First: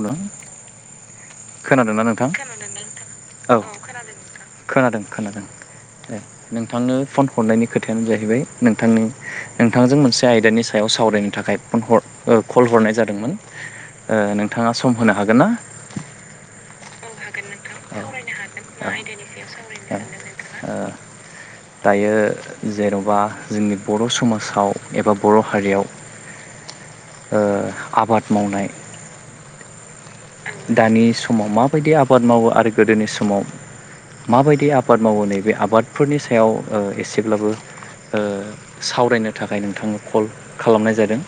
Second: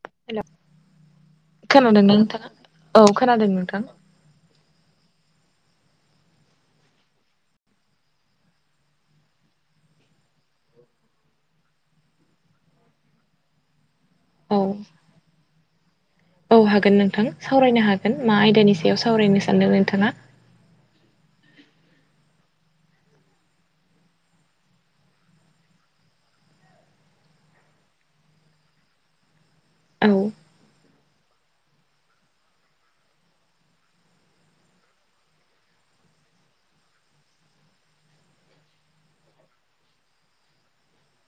गोरान हेल' खोनादोंना नोंथाङा औ खोनादों नोंथां खोनादों खोनादों ए नोंथांनो फन हरनायनि खोथायानो जाहैबाय नोंथांनि नोंथांजों मोनसे आयदानि सायाव सावरायनो थाखाय फन हर कल हरनाय जादोंमोन औ नोंथाङा सम होनो हागोन ना औ हागोन नोंथां सावरायनो हागोन मा आयदानि सायाव सावरायनो सानदों नोंथाङा नोंथाङा? दायो जेन'बा जोंनि बर' समाजाव एबा बर' हारियाव आबाद मावनाय औ दानि समाव माबायदि आबाद मावो आरो गोदोनि समाव माबायदि आबाद मावो नैबे आबादफोरनि सायाव एसेब्लाबो सावरायनो थाखाय नोंथांनो कल खालामनाय जादों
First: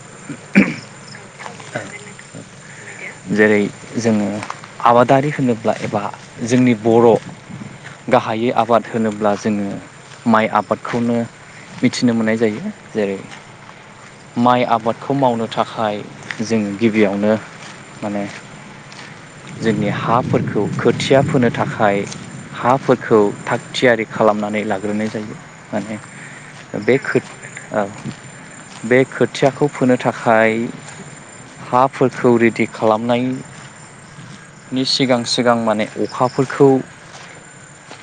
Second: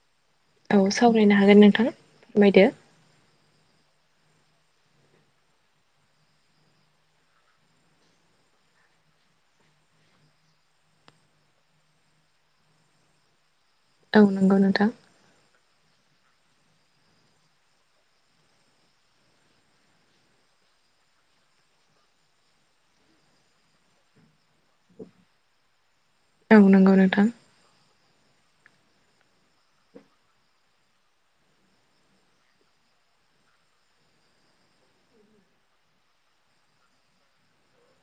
औ सावरायनो हागोन नोंथां फोरमायदो जेरै जोङो आबादारि होनोब्ला एबा जोंनि बर' गाहायै आबाद होनोब्ला जोङो माइ आबादखौनो मिथिनो मोननाय जायो जेरै औ नंगौ माइ नोंथां आबादखौ मावनो थाखाय जों गिबियावनो माने जोंनि हाफोरखौ खोथिया फोनो थाखाय हाफोरखौ थाग थियारि खालामनानै लाग्रोनाय जायो माने औ नंगौ बे खोथ नोंथां ओ बे खोथियाखौ फोनो थाखाय हा फोरखौ रेडि खालामनायनि सिगां सिगां माने अखाफोरखौ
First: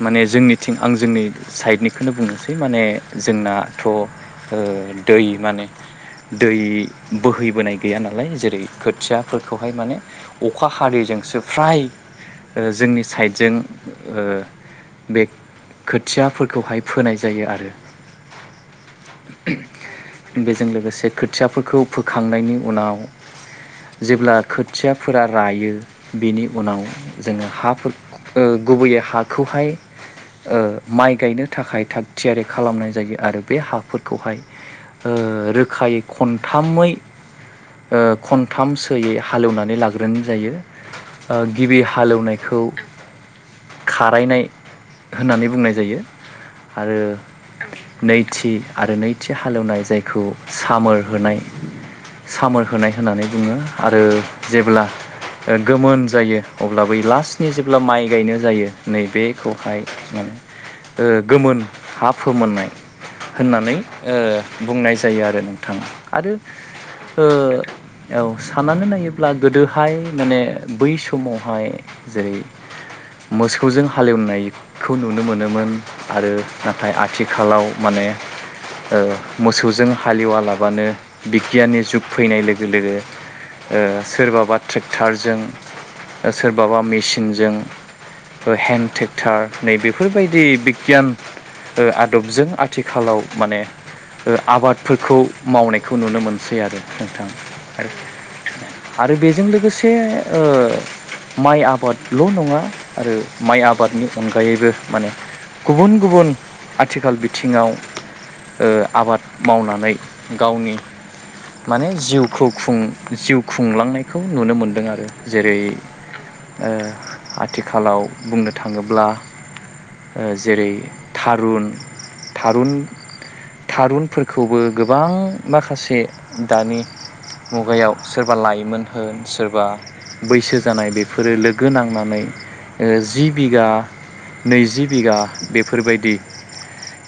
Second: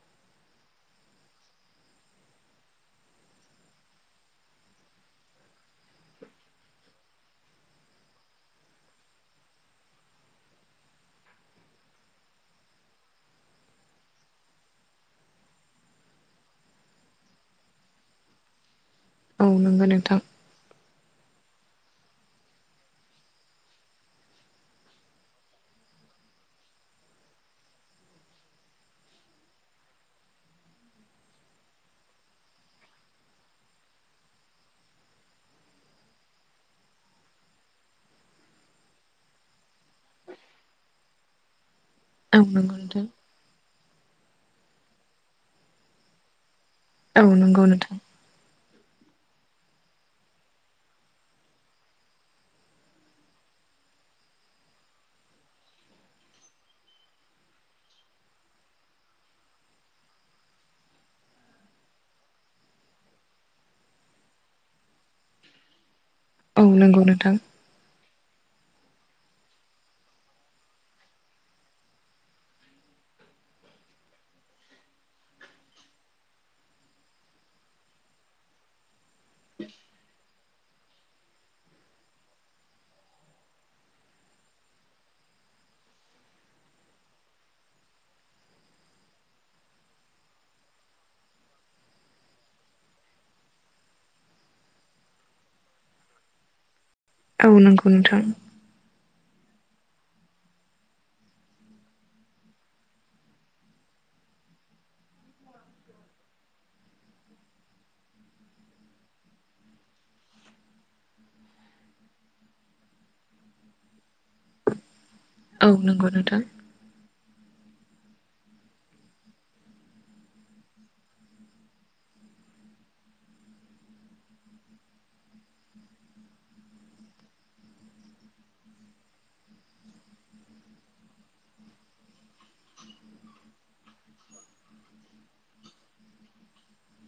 माने जोंनिथिं आं जोंनि साइडनिखौनो बुंनोसै माने जोंनाथ' ओ दै माने दै बोहैबोनाय गैया नालाय जेरै खोथिया फोरखौहाय माने अखा हादैजोंसो फ्राय ओ जोंनि साइडजों ओ बे खोथियाफोरखौहाय फोनाय जायो आरो औ नंगौ नोंथां बेजों लोगोसे खोथियाफोरखौ फोखांनायनि उनाव जेब्ला खोथियाफोरा रायो बेनि उनाव जोङो हाफोर गुबैयै बे हाखौहाय ओं माइ गायनो थाखाय थाग थियारि खालामनाय जायो आरो बे हाफोरखौहाय ओ रोखायै खनथामै खनथामसो यै हालेवनानै लाग्रोनो जायो ओ गिबि औ हालेवनायखौ नंगौ नोंथां खारायनाय होननानै बुंनाय जायो आरो औ नंगौ नोंथां नैथि आरो नैथि हालेवनाय जायखौ सामो होनाय सामो होनाय होननानै बुङो आरो जेब्ला ओ गोमोन जायो अब्ला बै लास्टनि जेब्ला माइ गायनाय जायो नै बेखौहाय माने ओ गोमोन हा फोमोननाय होननानै ओ बुंनाय जायो आरो नोंथां आरो औ नंगौ ओ नोंथां औ साननानै नायोब्ला गोदोहाय माने बै समावहाय जेरै मोसौजों हालेवनायखौ नुनो मोनोमोन आरो नाथाय आथिखालाव मान बे ओ मोसौजों हालेवा लाबानो बिगियाननि जुग फैनाय लोगो लोगो ओ सोरबाबा ट्रेक्टरजों सोरबाबा मेसिनजों हेन्ड ट्रेक्टर नै बेफोर बायदि बिगियान ओ आदबजों आथिखालाव माने ओ आबादफोरखौ मावनायखौ नुनो मोनसै आरो नोंथां औ नंगौ नोंथां आरो बेजों लोगोसे ओ माइ आबादल' नङा आरो माइ आबादनि अनगायैबो माने गुबुन गुबुन आथिखाल बिथिङाव ओ आबाद मावनानै गावनि माने जिउखौ खुं जिउ खुंलांनायखौ नुनो मोनदों आरो जेरै औ नंगौ नोंथां ओ आथिखालाव बुंनो थाङोब्ला ओ जेरै थारुन थारुन थारुनफोरखौबो गोबां माखासे दानि मुगायाव सोरबा लाइमोन होन सोरबा बैसो जानाय बेफोरो लोगो नांनानै ओ जि बिगा नैजि बिगा बेफोर बायदि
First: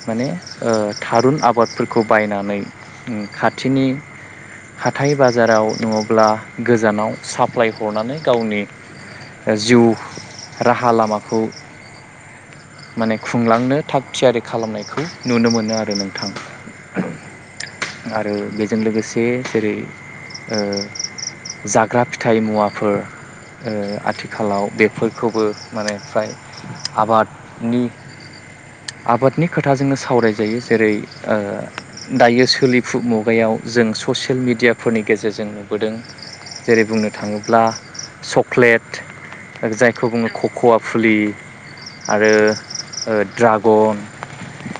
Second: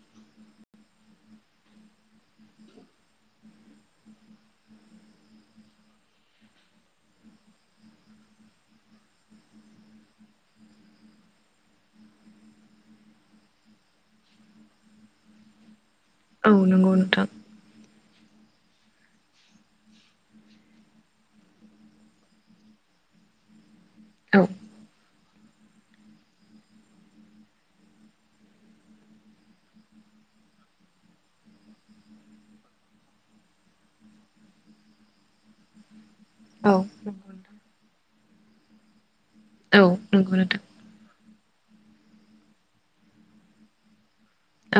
माने ओ थारुन आबादफोरखौ बायनानै खाथिनि हाथाय बाजाराव नङाब्ला गोजानाव साप्लाय हरनानै गावनि जिउ राहा लामाखौ माने खुंलांनो थाग थियारि खालामनायखौ नुनो मोनो आरो नों औ नंगौ नोंथां आरो बेजों लोगोसे जेरै ओ जाग्रा फिथाइ मुवाफोर ओ औ आथिखालाव बे फोरखौबो माने फ्राय आबादनि आबादनि खोथा जोङो सावरायजायो जेरै ओ‌ दायो सोलिफु मुगायाव जों ससियेल मिडियाफोरनि गेजेरजों नुबोदों औ जेरै बुंनो थाङोब्ला चक्लेट जायखौ बुङो नंगौ नोंथां खक'वा फुलि आरो ड्रागन।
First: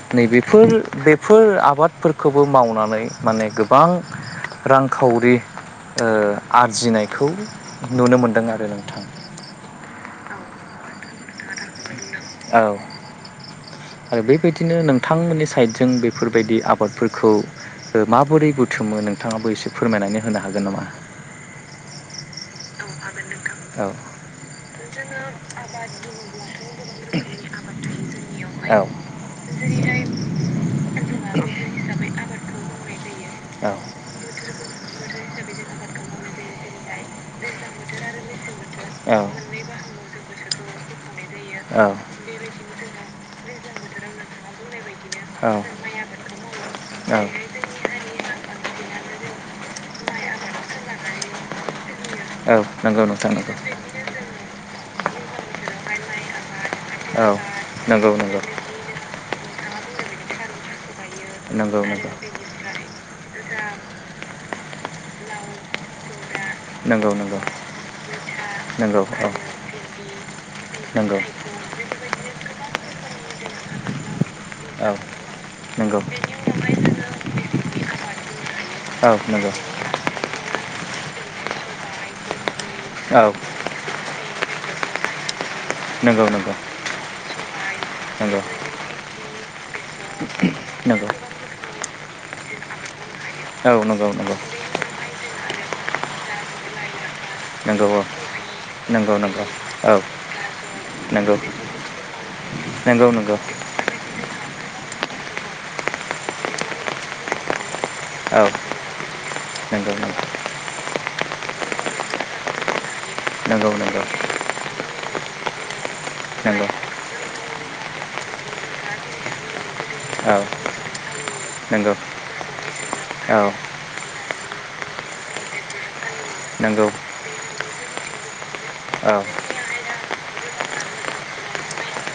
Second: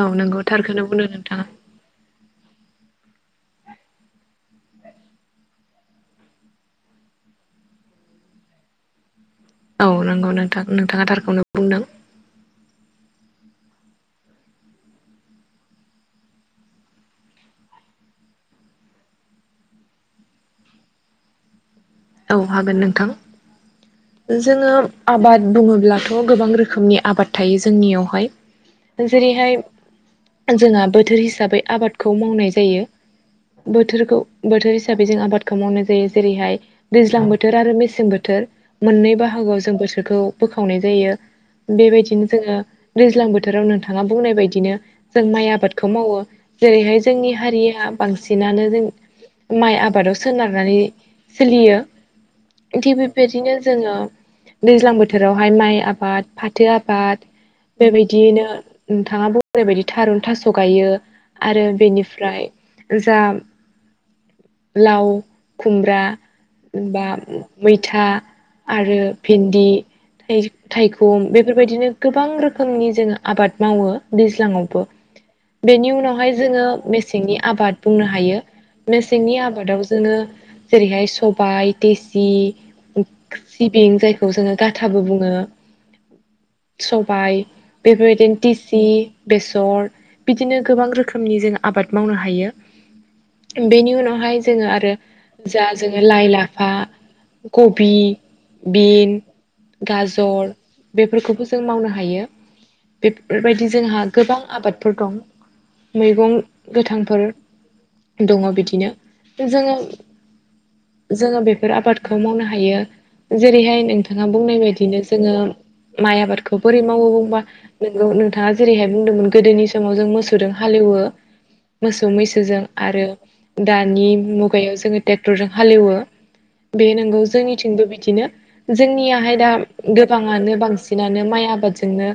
औ नंगौ नैबेफोर थारखौनो बुंदों बेफोर नोंथाङा आबादफोरख खौबो मावनानै माने गोबां रां खावरि आरजिनायखौ नुनो मोनदों आरो नोंथां। बुंनां औ। आरो बेबायदिनो नोंथांमोननि साइदजों बेफोरबायदि आबादफोरखौ माबोरै बुथुमो नोंथाङाबो एसे फोरमायनानै होनो हागोन नामा? औ हागोन नोंथां औ। जोङो आबाद बुङोब्लाथ' गोबां रोखोमनि आबाद थायो जोंनियावहाय। जेरैहाय जोंहा बोथोर हिसाबै आबादखौ मावनाय जायो। औ बोथोर बोथोरखौ बोथोर हिसाबै जों आबादखौ मावनाय जायो जेरैहाय दैज्लां बोथोर आरो मेसें बोथोर मोननै बाहागोआव जों बोथोरखौ बोखावनाय जायो। बेबायदिनो जोङो दैज्लां बोथोराव नोंथाङा बुंनाय बायदिनो जों माइ आबादखौ मावो जेरैहाय जोंनि हारिया बांसिनानो जों माइ आबादाव सोनारनानै सोलियो। दैज्लां थिग बोथोराव नोंथाङा बेबायदिनो जोङो दैज्लां बोथोरावहाय माइ आबाद फाथो आबाद बेबायदियैनो नोंथाङा बोरैबायदि थारुन थास' गायो। आबाद आरो फाथो आबाद जों बिदिनो बेनिफ्राय जा लाव खुमब्रा। बा नंगौ नंगौ मैथा आरो नंगौ औ भिन्दि। नंगौ थाइगं बेफोरबायदिनो गोबां रोखोमनि जोङो आबाद मावो दैज्लाङावबो। औ बेनि नंगौ उनावहाय जोङो मेसेंनि आबाद बुंनो हायो। औ मेसेंनि नंगौ आबादाव जोङो जेरैहाय सब बाय देसि औ सिबिं जायखौ जोङो गाथाबो बुङो। नंगौ नंगौ। सबाय बेफोरबायदिनो टिसि बेसर बिदिनो गोबां नंगौ रोखोमनि जों आबाद मावनो हायो। औ नंगौ बेनि उनावहाय जोङो आरो जा जोङो लाइ लाफा कबि नंगौ औ बिन। नंगौ नंगौ औ गाजर नंगौ नंगौ बेफोरखौबो औ जों मावनो हायो। बेफोरबायदि जोंहा गोबां आबादफोर दं। मैगं गोथांफोर दङ बिदिनो जोङो नंगौ जोङो बेफोर आबादखौ मावनो हायो नंगौ नंगौ जेरैहाय नोंथाङा बुंनाय बायदिनो जोङो माइ आबादखौ नंगौ बोरै मावो बुंबा नोंगौ नोंथाङा जेरैहाय बुंदोंमोन गोदोनि सम समाव जों औ मोसौजों हालेवो नंगौ मोसौ मैसोजों आरो औ दानि मुग मुगायाव जोङो ट्रेक्टरजों हालेवो बे नंगौ जोंनिथिंबो बिदिनो। औ जोंनियाहाय दा गोबाङानो बांसिनानो माइ आबादजोंनो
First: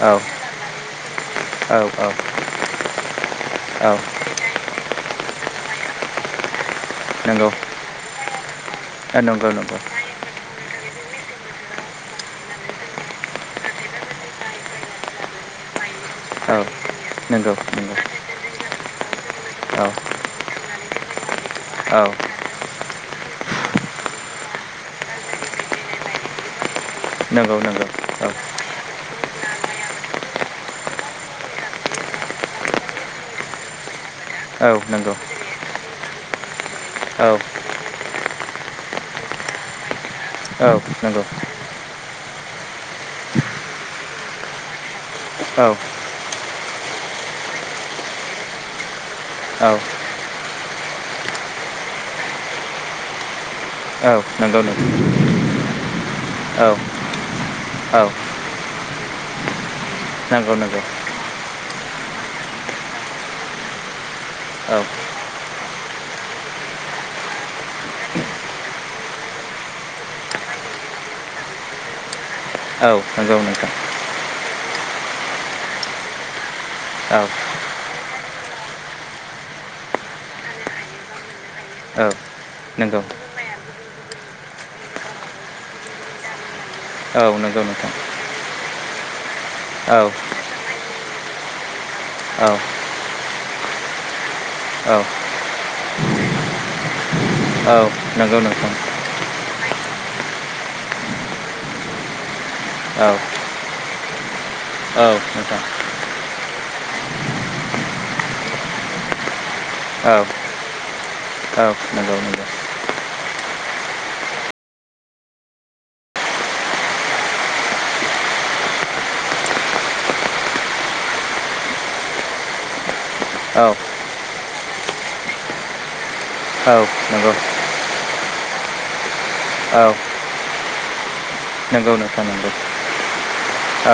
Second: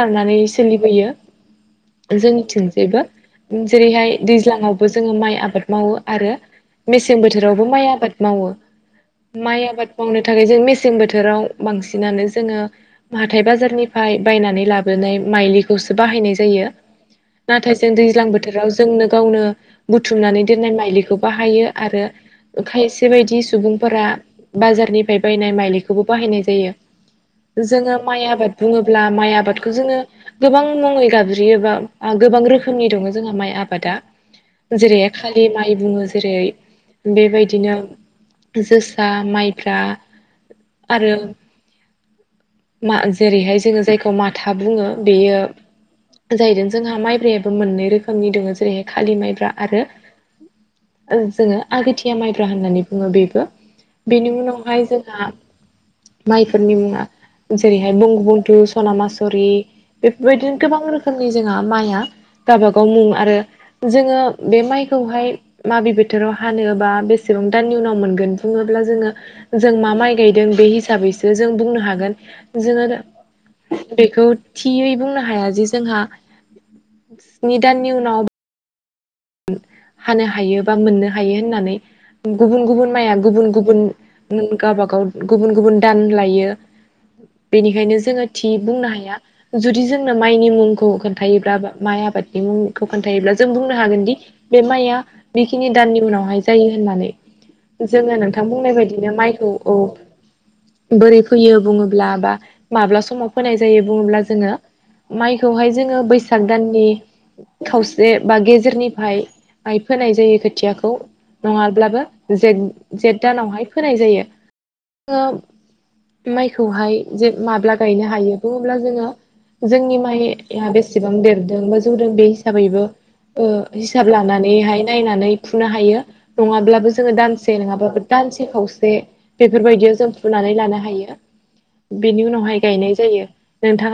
औ सोलिबोयो। औ औ जोंनिथिंजायबो औ जेरैहाय दैज्लां आवबो जों जोङो माइ आबाद मावो आरो मेसें नंगौ बोथोरावबो माइ आबाद मावो। नंगौ माइ नंगौ आबाद मावनो थाखाय जों मेस मेसें बोथोराव बांसिनानो जोङो हाथाइ बाजारनिफ्राय बायनानै लाबोनाय माइलिखौ सो बाहायनाय औ जायो। नंगौ नाथाय जों नंगौ दैज्लां बोथोराव जोंनो गावनो औ बुथुमनानै दोननाय माइलिखौ बाहायो। आरो औ ओखायस बेबायदि सुबुंफोरा बाजारनिफ्राय बायनाय माइलिखौबो बाहायनाय जायो। नंगौ नंगौ जोङो माइ औ आबाद बुङोब्ला माइ आबाद आबादखौ जोङो गोबां मुङै गाबज्रियो बा गोबां रोखोमनि दङ जोंहा माइ आबादा औ जेरै नंगौ खालि माइ बुङो जेरै औ बेबायदिनो जोसा माइब्रा औ आरो नंगौ जेरैहाय जोङो जायखौ माथा बुङो बेयो औ जाय जोंहा माइब्रायाबो मोननै रोखोमनि दङ जेरैहाय खालि माइब्रा औ आरो जोङो आगोथिया माइब्रा होननानै बुङो बेबो औ बेनि नंगौ उनावहाय नंगौ जोंहा औ माइफोरनि मुङा जेरैहाय औ बंगु बन्थु सना मासुरि नंगौ बेफोरबायदिनो गोबां नंगौ रोखोमनि जोंहा माइआ गाबागाव मुं आरो जोङो बे औ माइखौहाय माबिबो बोथोराव हानोबा बेसेबां दाननि उनाव मोनगोन बुङोब्ला जोङो जों मा माइ गायदों बे हिसाबै बिसो जों बुंनो हागोन जोङो औ नंगौ नोंथां बेखौ थियै बुंनो हाया जे जोंहा औ स्नि दाननि उनाव हानो हायो बा मोननो हायो होननानै औ गुबुन गुबुन नंगौ माइया गुबुन गुबुन गावबागाव गुबुन गुबुन दान लायो औ नंगौ नोंथां बेनिखायनो जोङो थि बुंनो हायो जुदि औ जोंनो माइनि मुंखौ खोनथायोबब्ला माइ आबादनि औ मुंखौ खोनथायोब्ला जों बुंनो हागोनदि बे औ माइया बेखिनि दाननि उनावहाय जायो होननानै औ जोङो नंगौ नोंथां बुंनाय बायदिनो माइखौ औ बोरै फैयो बुङोब्ला बा माब्ला औ समाव फोनाय जायो बुङोब्ला जोङो औ नोंथां माइखौहाय जोङो बैसाग दाननि खावसे बा गेजेरनिफ्राय आइ फोनाय औ जायो खोथियाखौ औ नङाब्लाबो नंगौ नंगौ जे जेठ दानावहाय होनाय जायो माइखौहाय जे माब्ला गायनो हायो बुङोब्ला जोङो। जोंनि माइया बेसेबां देरदों बा जौदों बे हिसाबैबो। औ हिसाब लानानैहाय नायनानै फुनो हायो औ नङाब्लाबो जोङो नंगौ दानसे नङाबाबो दानसे। खावसे औ बेफोरबायदियाव जों फुनानै लानो हायो। नंगौ नोंथां बेनि नंगौ उनावहाय गायनाय जायो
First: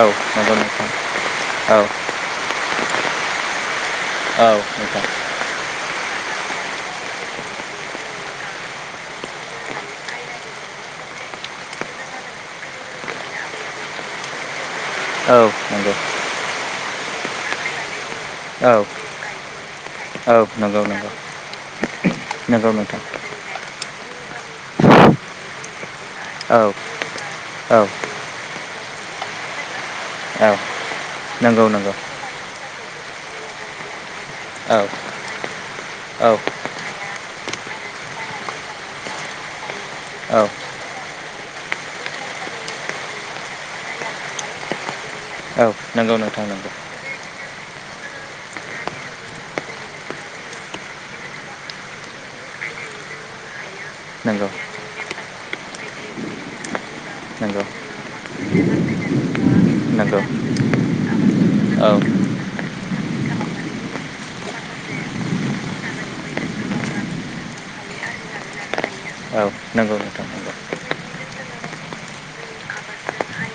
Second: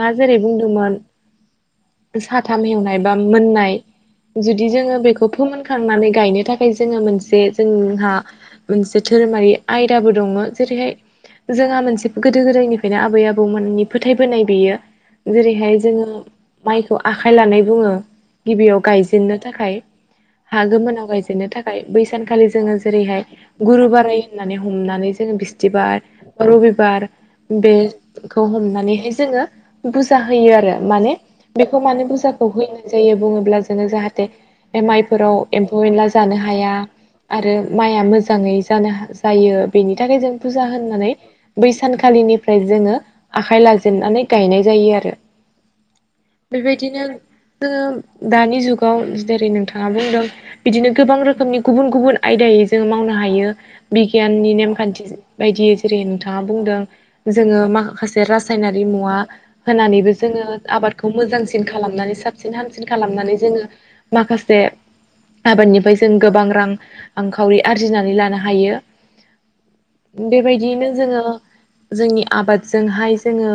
औ जेरै नंगौ नोंथां बुंदोंमोन। औ साथाम हेवनाय बा मोननाय औ जुदि जोङो नोंथां बेखौ फोमोनखांनानै। गायनो थाखाय जोङो मोनसे जोंहा मोनसे धोरोमारि आयदाबो दङ जेरैहाय। जोंहा मोनसे गोदो गोदायनिफ्रायनो आबै आबौ मोननि फोथायबोनाय बेयो। औ जेरैहाय नंगौ जोङो माइखौ आखाइ लानाय बुङो औ गिबियाव गायजे जेननो थाखाय औ हा नंगौ गोमोनाव नंगौ गायजेननो थाखाय बैसानखालि नंगौ जोङो नोंथां जेरैहाय गुरुुबारै। होननानै हमनानै जोङो बिस्थिबार बा औ रबिबार औ बेखौ हमनानै। जोङो बुजा औ होयो आरो माने नंगौ बेखौ नंगौ मान बुजाखौ होनाय जायो बुङोब्ला नो जाहाथे औ माइफोराव एम्फौ एनला औ जानो हाया। आरो माइआ मोजाङै जानो जायो बेनि थाखाय जों औ फुजा होननानै। बै सानखालिनिफ्राय जोङो आखाइ लाजेननानै गायनाय जायो आरो। नंगौ नोंथां नंगौ बेबायदिनो जोङो। दानि जुगाव जेरै नोंथाङा बुंदों बिदिनो गोबां रोखोमनि गुबुन गुबुन आयदायै जोङो मावनो हाय- हायो नंगौ बिगियाननि नेमखान्थि बायदियै जेरै नोंथाङा बुंदों जोङो नंगौ माखासे राज रासायनारि होनानै बो नंगौ जोङो आबखौ मोजांसिन औ खालामनानै साबसिन हामसिन। खालामनानै जोङो माखासे। आबादनिफ्राय जों गोबां रां-खावरि आरजिनानै लानो हायो। औ नंगौ नोंथां नंगौ बेबायदियैनो जोङो जोंनि आबादजोंहाय जोङो।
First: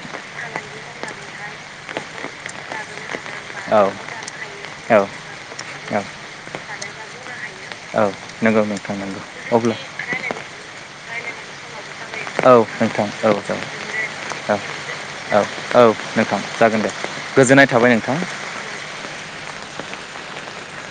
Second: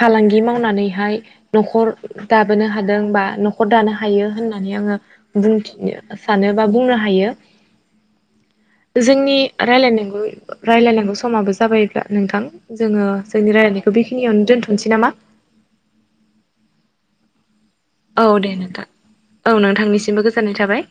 फालांगि मावनानैहाय नखर दाबोनो हादों बा नखर दानो हायो होना नानै औ आङो औ औ बुंथिनो सानो बा बुंनो हायो। औ नंगौ नोंथां नंगौ जोंनि अब्ला रायलायनांगौ रायलायनांगौ समाबो जाबाय नोंथां‌। औ नोंथां जोङो औ जोंनि रायजलायनायखौ बेखिनियावनो औ दोनथनोसै नामा? औ औ नोंथां जागोन दे गोजोननाय थाबाय नोंथां औ दे नोंथां औ नों थां निसिमबो गोजोननाय थाबाय।